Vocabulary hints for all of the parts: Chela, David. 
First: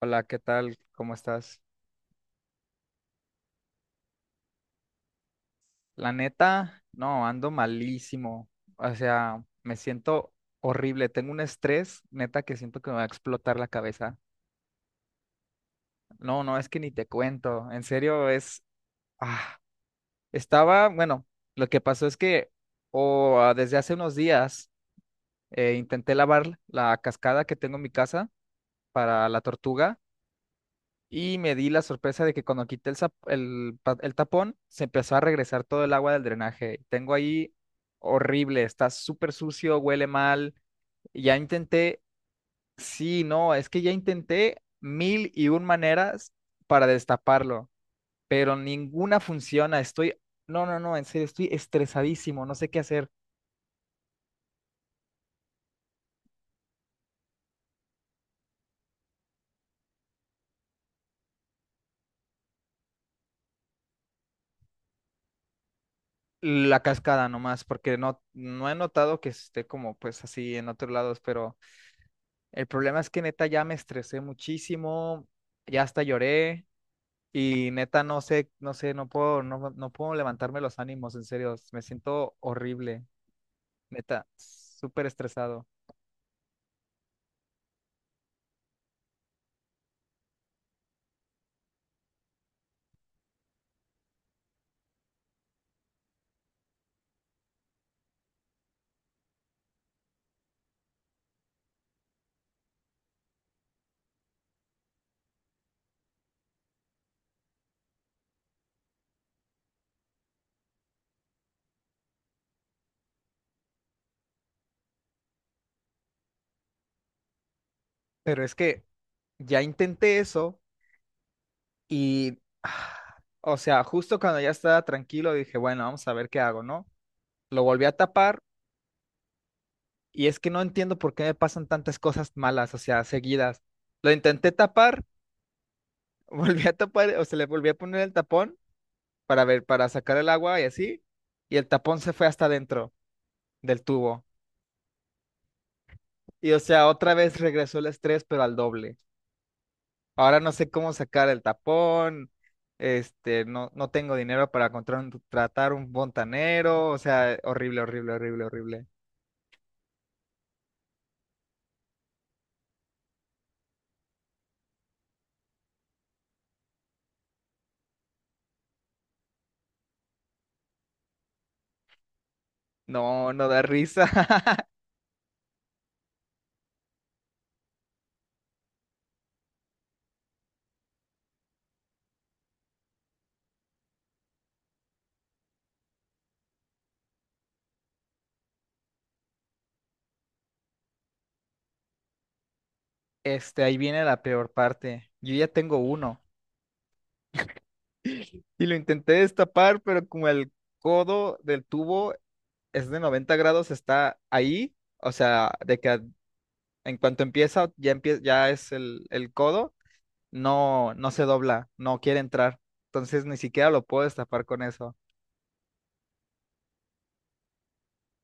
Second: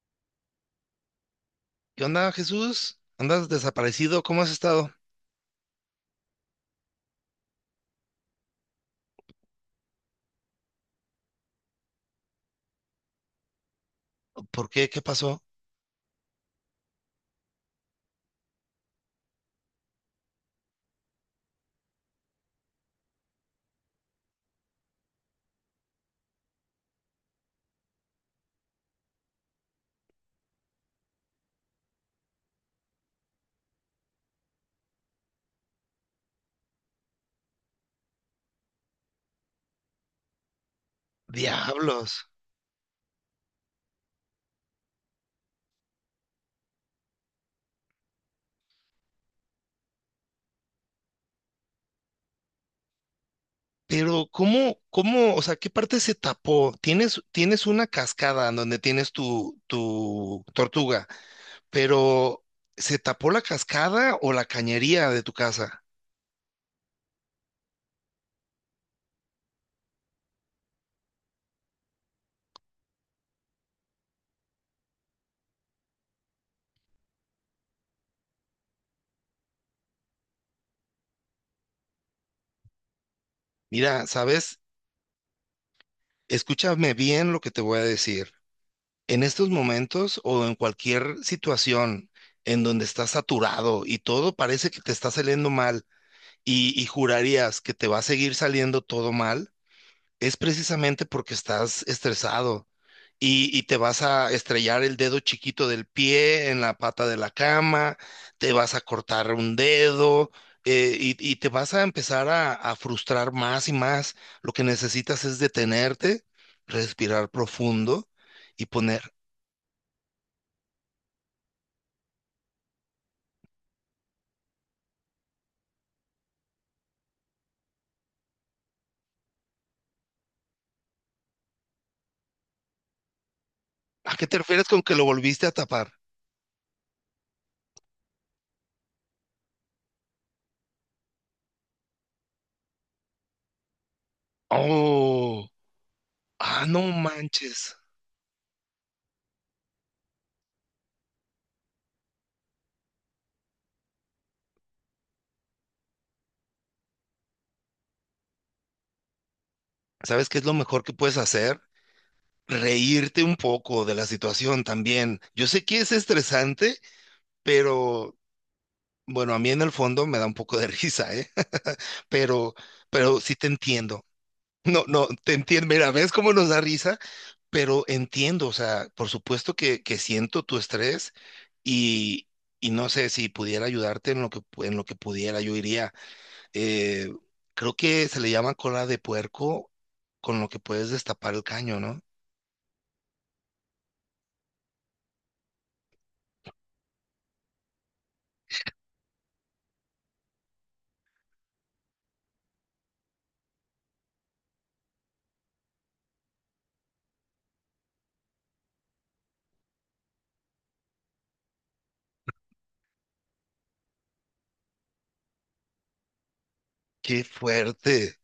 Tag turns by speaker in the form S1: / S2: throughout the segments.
S1: Hola, ¿qué tal? ¿Cómo estás?
S2: ¿Qué onda, Jesús? ¿Andas desaparecido? ¿Cómo has estado?
S1: La neta, no, ando malísimo. O sea, me siento horrible. Tengo un estrés, neta, que siento que me va a explotar la cabeza.
S2: ¿Por qué? ¿Qué pasó?
S1: No, es que ni te cuento. En serio, es... Ah, estaba, bueno, lo que pasó es que desde hace unos días intenté lavar la cascada que tengo en mi casa para la tortuga. Y me di la sorpresa de que cuando quité el, zap- el, pa- el tapón, se empezó a regresar todo el agua del drenaje. Tengo ahí horrible, está súper sucio, huele mal. Ya intenté,
S2: Diablos.
S1: sí, no, es que ya intenté mil y un maneras para destaparlo, pero ninguna funciona. Estoy, no, en serio, estoy estresadísimo, no sé qué hacer.
S2: Pero, ¿cómo, o sea, ¿qué parte se tapó? Tienes una cascada en donde tienes tu tortuga, pero ¿se tapó la cascada o la cañería de tu casa?
S1: La cascada nomás, porque no he notado que esté como pues así en otros lados, pero... El problema es que neta ya me estresé muchísimo, ya hasta lloré y neta no sé, no puedo levantarme los ánimos, en serio, me siento horrible,
S2: Mira,
S1: neta,
S2: ¿sabes?
S1: súper estresado.
S2: Escúchame bien lo que te voy a decir. En estos momentos o en cualquier situación en donde estás saturado y todo parece que te está saliendo mal, y jurarías que te va a seguir saliendo todo mal, es precisamente porque estás estresado y te vas a estrellar el dedo chiquito del pie en la pata de la cama, te vas a cortar un dedo y te vas a empezar a frustrar más y más. Lo que necesitas es detenerte, respirar profundo
S1: Pero es
S2: y
S1: que
S2: poner,
S1: ya intenté eso y, o sea, justo cuando ya estaba tranquilo dije, bueno, vamos a ver qué hago, ¿no? Lo volví a tapar y es que no entiendo por qué me pasan tantas cosas malas, o sea, seguidas. Lo
S2: ¿a qué te
S1: intenté
S2: refieres con que
S1: tapar,
S2: lo volviste a tapar?
S1: volví a tapar, o sea, le volví a poner el tapón para ver, para sacar el agua y así, y el tapón se fue hasta adentro del tubo.
S2: Oh,
S1: Y o
S2: ah,
S1: sea,
S2: no
S1: otra vez
S2: manches.
S1: regresó el estrés, pero al doble. Ahora no sé cómo sacar el tapón, este, no tengo dinero para tratar un fontanero, o sea, horrible, horrible, horrible, horrible.
S2: ¿Sabes qué es lo mejor que puedes hacer? Reírte un poco de la situación también. Yo sé que es estresante, pero bueno, a mí en el fondo me da un poco de risa, ¿eh? Pero, pero
S1: No,
S2: sí te
S1: no da
S2: entiendo.
S1: risa.
S2: No, no, te entiendo. Mira, ¿ves cómo nos da risa? Pero entiendo, o sea, por supuesto que siento tu estrés y, y no sé si pudiera ayudarte en lo que, en lo que pudiera, yo iría. Eh, Creo que se le llama cola de puerco con lo que puedes destapar el caño, ¿no?
S1: Este, ahí viene la peor parte. Yo ya tengo uno. Y lo intenté destapar, pero como el codo del tubo es de 90 grados, está ahí, o sea, de que en cuanto empieza, ya es el codo, no, no se dobla, no quiere entrar. Entonces ni siquiera lo puedo destapar con eso.
S2: Qué fuerte.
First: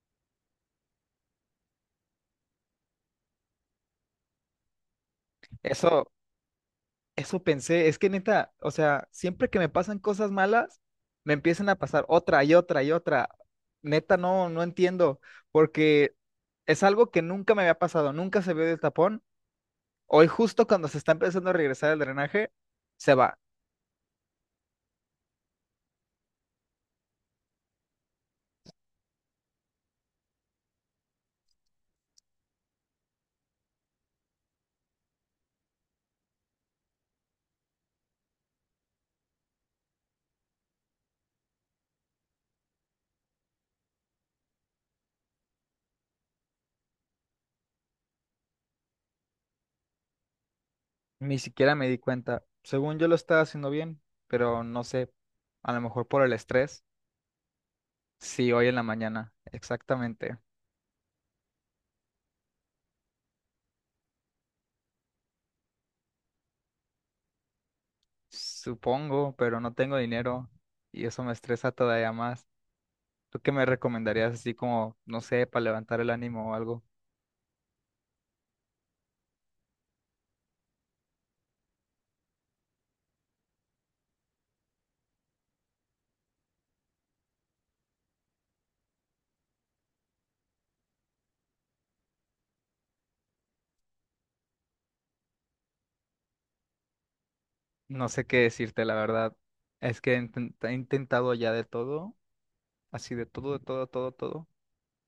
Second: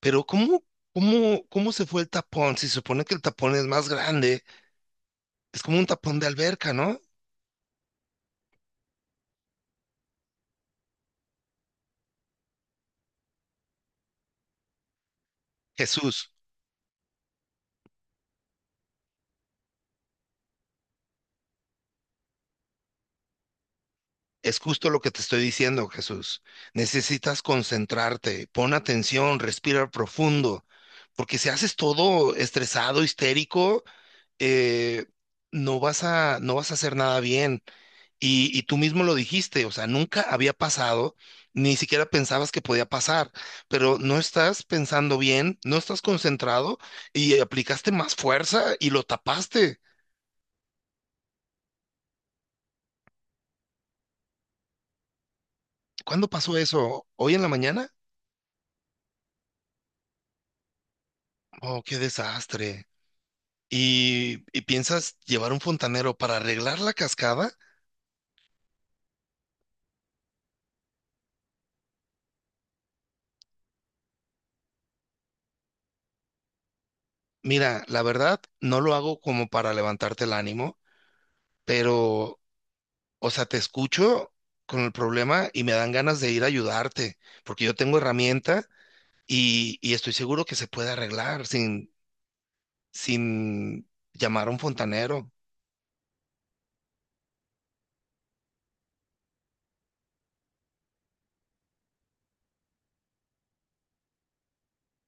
S2: Pero ¿cómo, cómo se fue el tapón? Si se supone que el tapón es más grande, es como un
S1: Eso,
S2: tapón de alberca, ¿no?
S1: eso pensé, es que neta, o sea, siempre que me pasan cosas malas, me empiezan a pasar otra y otra y otra. Neta, no entiendo, porque
S2: Jesús,
S1: es algo que nunca me había pasado, nunca se vio del tapón. Hoy justo cuando se está empezando a regresar el drenaje, se va.
S2: es justo lo que te estoy diciendo, Jesús. Necesitas concentrarte, pon atención, respira profundo, porque si haces todo estresado, histérico, eh, no vas a, no vas a hacer nada bien. Y tú mismo lo dijiste, o sea, nunca había pasado, ni siquiera pensabas que podía pasar, pero no estás pensando bien, no estás concentrado y aplicaste más fuerza y lo tapaste.
S1: Ni siquiera me di cuenta. Según yo lo estaba haciendo bien, pero no sé, a lo mejor por
S2: ¿Cuándo
S1: el
S2: pasó
S1: estrés.
S2: eso? ¿Hoy en la mañana?
S1: Sí, hoy en la mañana, exactamente.
S2: Oh, qué desastre. Y piensas llevar un fontanero para arreglar la cascada?
S1: Supongo, pero no tengo dinero y eso me estresa todavía más. ¿Tú qué me recomendarías así como, no sé, para levantar el ánimo o algo?
S2: Mira, la verdad, no lo hago como para levantarte el ánimo, pero o sea, te escucho con el problema y me dan ganas de ir a ayudarte, porque yo tengo herramienta y estoy seguro que se puede arreglar sin, sin llamar a un fontanero.
S1: No sé qué decirte, la verdad. Es que he intentado ya de todo, así de todo, todo, todo.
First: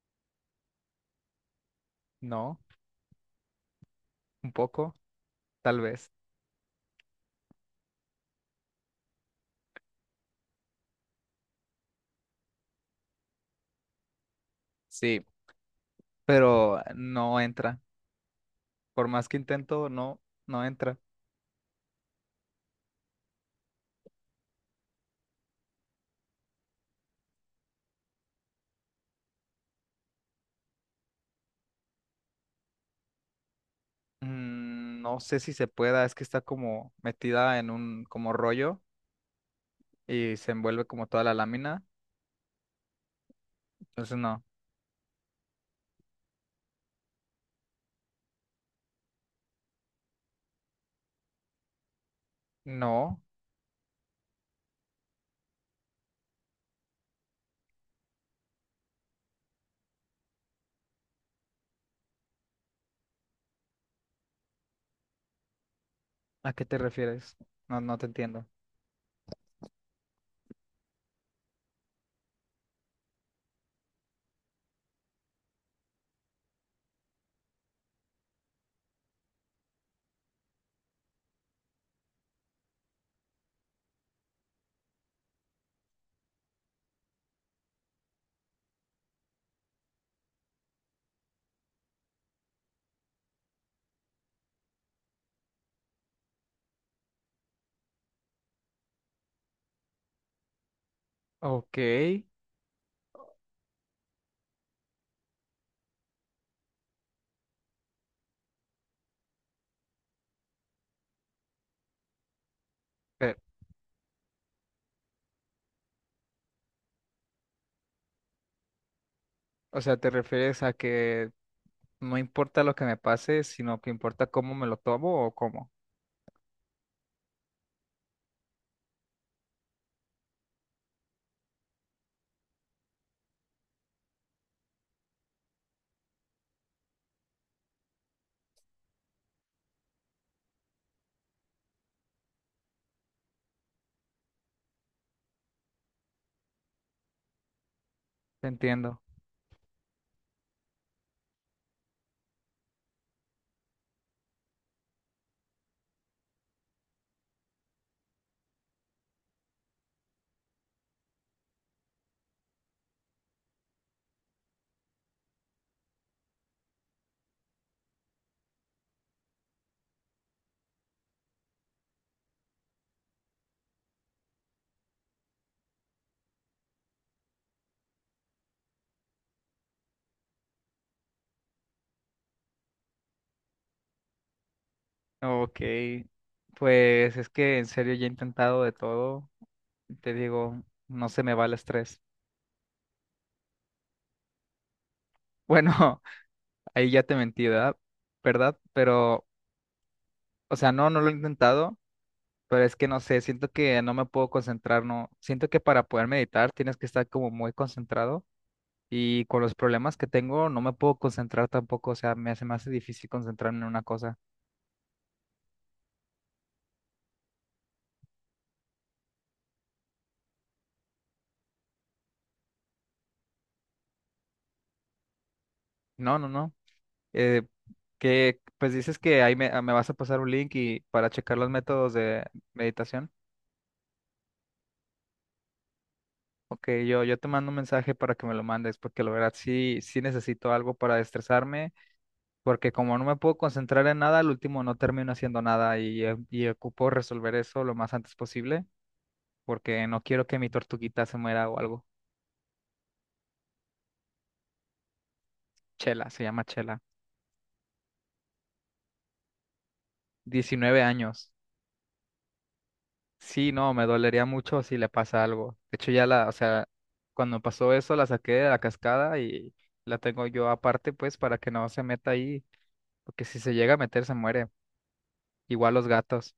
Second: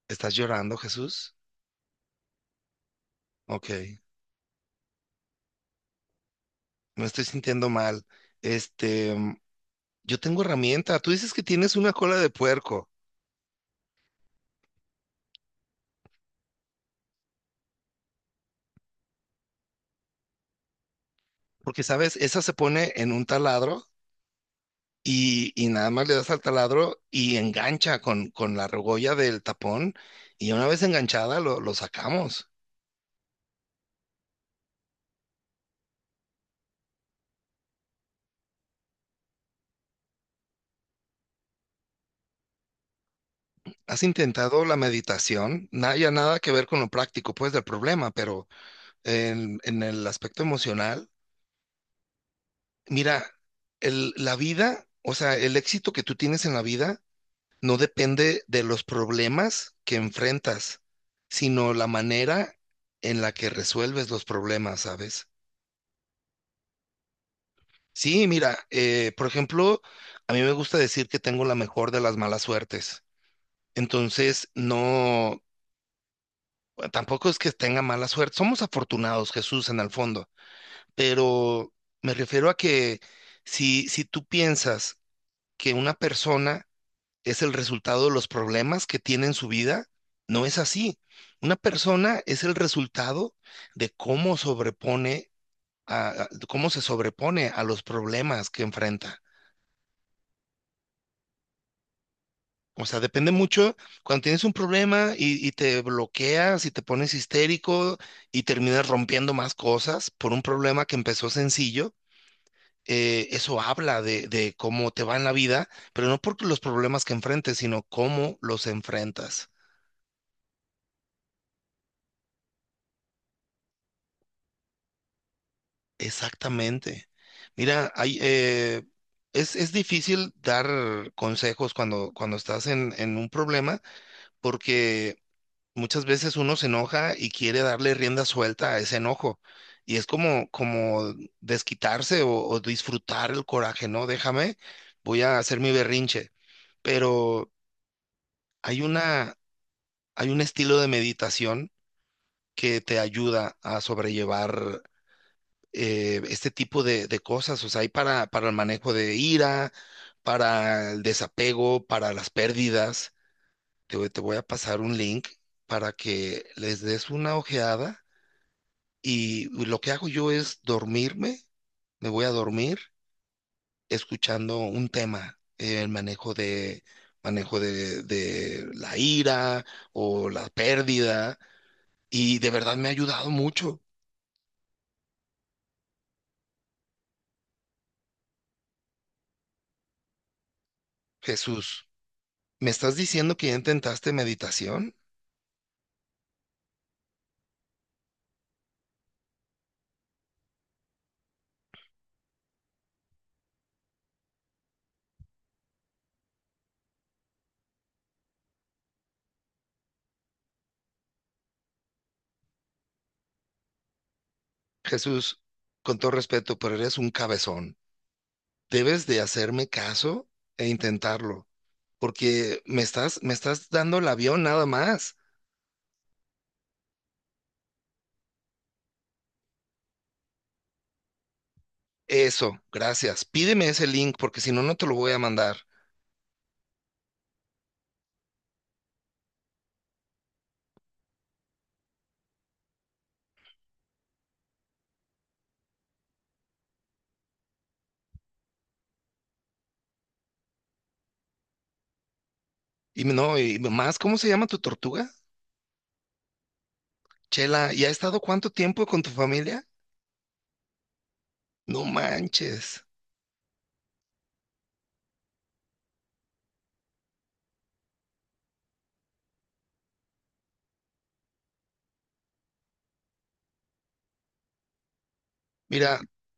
S2: ¿Estás llorando, Jesús?
S1: No,
S2: Ok,
S1: un poco, tal vez.
S2: me estoy sintiendo mal. Este, yo tengo herramienta. Tú dices que tienes una cola de puerco,
S1: Sí, pero no entra. Por más que intento, no entra.
S2: porque sabes, esa se pone en un taladro y nada más le das al taladro y engancha con la argolla del tapón y una vez enganchada lo sacamos.
S1: Mm, no sé si se pueda, es que está como metida en un como rollo y se envuelve como toda la lámina.
S2: ¿Has
S1: Entonces no.
S2: intentado la meditación? Nada, ya nada que ver con lo práctico, pues, del problema, pero en el aspecto emocional,
S1: No.
S2: mira, el- la vida, o sea, el éxito que tú tienes en la vida no depende de los problemas que enfrentas, sino la manera en la que resuelves los problemas, ¿sabes?
S1: ¿A qué te refieres? No, no te
S2: Sí,
S1: entiendo.
S2: mira, por ejemplo, a mí me gusta decir que tengo la mejor de las malas suertes. Entonces, no, bueno, tampoco es que tenga mala suerte. Somos afortunados, Jesús, en el fondo. Pero me refiero a que si, si tú piensas que una persona es el resultado de los problemas que tiene en su vida, no es así. Una persona es el resultado de cómo sobrepone a, cómo se sobrepone a los problemas que enfrenta.
S1: Ok,
S2: O sea, depende mucho cuando tienes un problema y te bloqueas y te pones histérico y terminas rompiendo más cosas por un problema que empezó sencillo. Eso habla de cómo te va en la vida, pero no por los problemas que enfrentes, sino cómo los enfrentas.
S1: o sea, ¿te refieres a que no importa lo que me pase, sino que importa cómo me lo tomo o cómo?
S2: Exactamente. Mira, hay, es difícil dar consejos cuando, cuando estás en un problema porque muchas veces uno se enoja y quiere darle rienda suelta a ese enojo. Y es como, como desquitarse o disfrutar el coraje, ¿no? Déjame, voy a hacer mi berrinche. Pero
S1: Te
S2: hay
S1: entiendo.
S2: una, hay un estilo de meditación que te ayuda a sobrellevar este tipo de cosas. O sea, hay para el manejo de ira, para el desapego, para las pérdidas. Te, te voy a pasar un link para que les des una ojeada. Y lo que hago yo es dormirme, me voy a dormir escuchando un tema, el manejo de la ira o la pérdida, y de verdad me ha ayudado mucho.
S1: Ok. Pues es que en serio ya he intentado de todo. Te digo, no se me va el
S2: Jesús,
S1: estrés.
S2: ¿me estás diciendo que ya intentaste meditación?
S1: Bueno, ahí ya te mentí, ¿verdad? ¿Verdad? Pero o sea, no lo he intentado, pero es que no sé, siento que no me puedo concentrar, no. Siento que para poder meditar tienes que estar como muy concentrado y con los problemas que tengo no me puedo concentrar tampoco, o sea, se me hace difícil concentrarme en una cosa.
S2: Jesús, con todo respeto, pero eres un cabezón. Debes de hacerme caso e intentarlo, porque me estás dando el avión nada más.
S1: No, no, no. Eh, que pues dices que ahí me vas a pasar un link y para checar los métodos de
S2: Eso,
S1: meditación.
S2: gracias. Pídeme ese link porque si no, no te lo voy a mandar.
S1: Ok, yo te mando un mensaje para que me lo mandes, porque la verdad sí, sí necesito algo para estresarme porque como no me puedo concentrar en nada, al último no termino haciendo nada y, y ocupo resolver eso lo más antes posible, porque no quiero que mi tortuguita se muera o algo.
S2: Y no, y más, ¿cómo se llama tu tortuga?
S1: Chela, se llama Chela.
S2: Chela, ¿y ha estado cuánto tiempo con tu familia?
S1: 19 años.
S2: No manches.
S1: Sí, no, me dolería mucho si le pasa algo. De hecho, ya la, o sea, cuando pasó eso la saqué de la cascada y la tengo yo aparte, pues, para que no se meta ahí, porque si se llega a meter se muere. Igual los
S2: Mira,
S1: gatos.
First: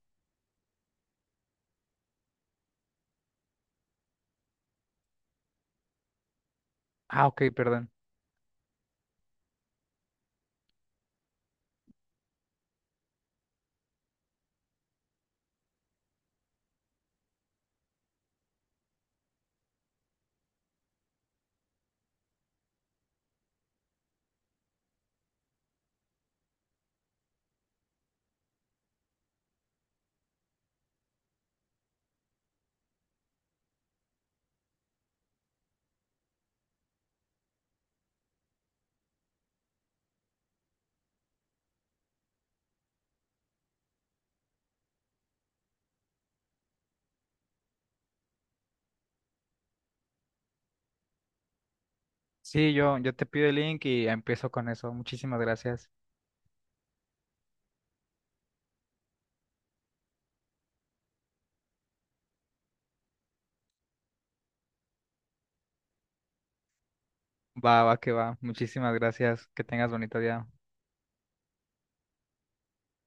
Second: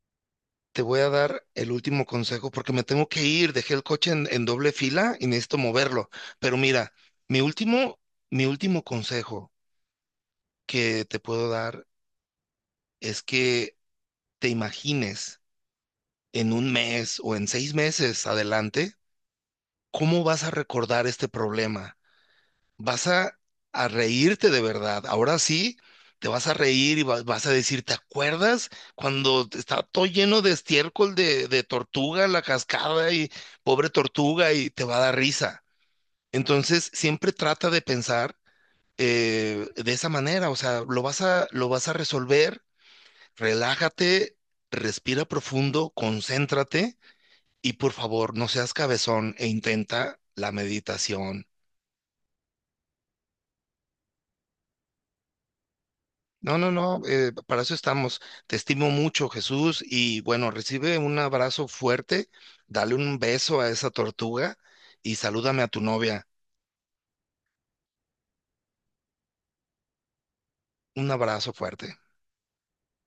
S2: te voy a dar el último consejo porque me tengo que ir. Dejé el coche en doble fila y necesito moverlo. Pero mira,
S1: Ah,
S2: mi
S1: ok, perdón.
S2: último, mi último consejo que te puedo dar es que te imagines en un mes o en 6 meses adelante cómo vas a recordar este problema. Vas a reírte de verdad. Ahora sí, te vas a reír y vas a decir, ¿te acuerdas cuando estaba todo lleno de estiércol de tortuga, la cascada y pobre tortuga y te va a dar risa? Entonces, siempre trata de pensar de esa manera, o sea, lo vas a resolver, relájate, respira profundo, concéntrate y por favor, no seas cabezón e intenta la meditación.
S1: Sí, yo te pido el link y empiezo con eso. Muchísimas gracias.
S2: No, no, no, para eso estamos. Te estimo mucho, Jesús, y bueno, recibe un abrazo fuerte, dale un beso a esa tortuga y salúdame a tu novia.
S1: Va, va, que va. Muchísimas gracias. Que tengas bonito día.
S2: Un abrazo fuerte.